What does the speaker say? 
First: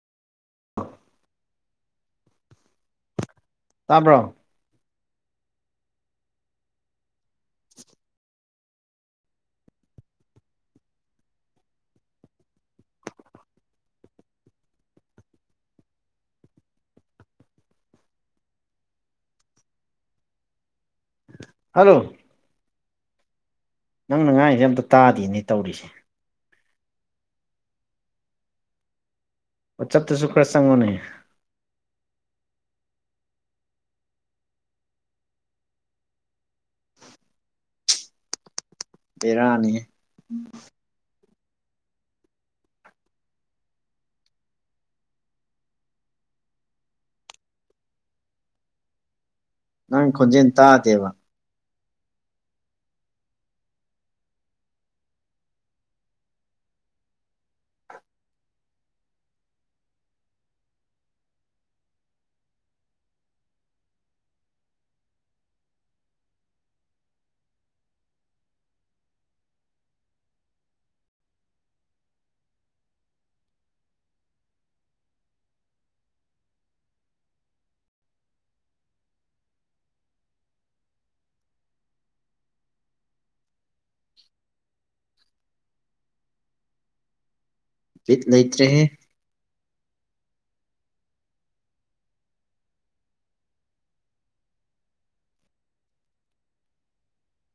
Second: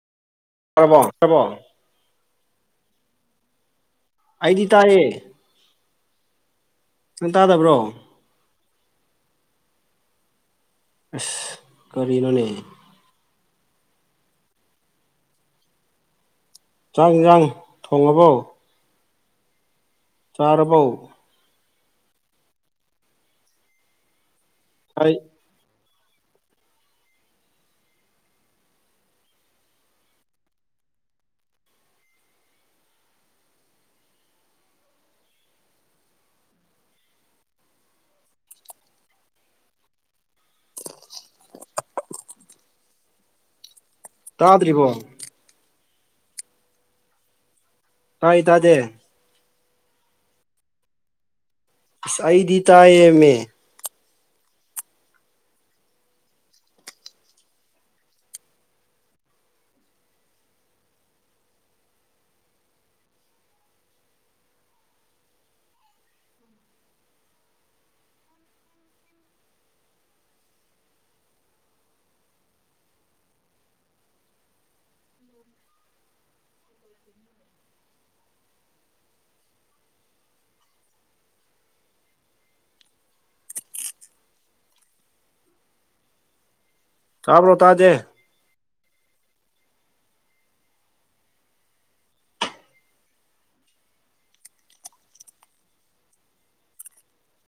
ꯄꯃꯣ ꯁꯔꯕꯣ ꯇꯥꯕ꯭ꯔꯣ ꯑꯩꯗꯤ ꯇꯥꯏꯌꯦ ꯅꯪ ꯇꯥꯗꯕ꯭ꯔꯣ ꯑꯁ ꯀꯔꯤꯅꯣꯅꯦ ꯌꯥꯪ ꯌꯥꯪ ꯊꯣꯡꯉꯕꯧ ꯆꯥꯔꯕꯧ ꯍꯜꯂꯣ ꯅꯪꯅ ꯉꯥꯏꯔꯤꯁꯦ ꯑꯝꯇ ꯑꯩ ꯇꯥꯗꯦꯅꯦ ꯇꯧꯔꯤꯁꯦ ꯑꯣ ꯆꯠꯇꯁꯨ ꯈꯔ ꯆꯪꯉꯣꯅꯦ ꯄꯔꯥꯅꯤ [unintelligible] ꯇꯥꯗ꯭ꯔꯤꯕꯣ ꯇꯥꯏ ꯇꯗꯦ ꯅꯪ ꯈꯣꯟꯖꯦꯜ ꯇꯥꯗꯦꯕ ꯏꯁꯥꯏꯗꯤ ꯇꯑꯌꯦ ꯃ ꯇꯥꯕ꯭ꯔꯣ ꯇꯥꯖꯦ ꯀꯤꯠ ꯂꯩꯇ꯭ꯔꯦꯍꯦ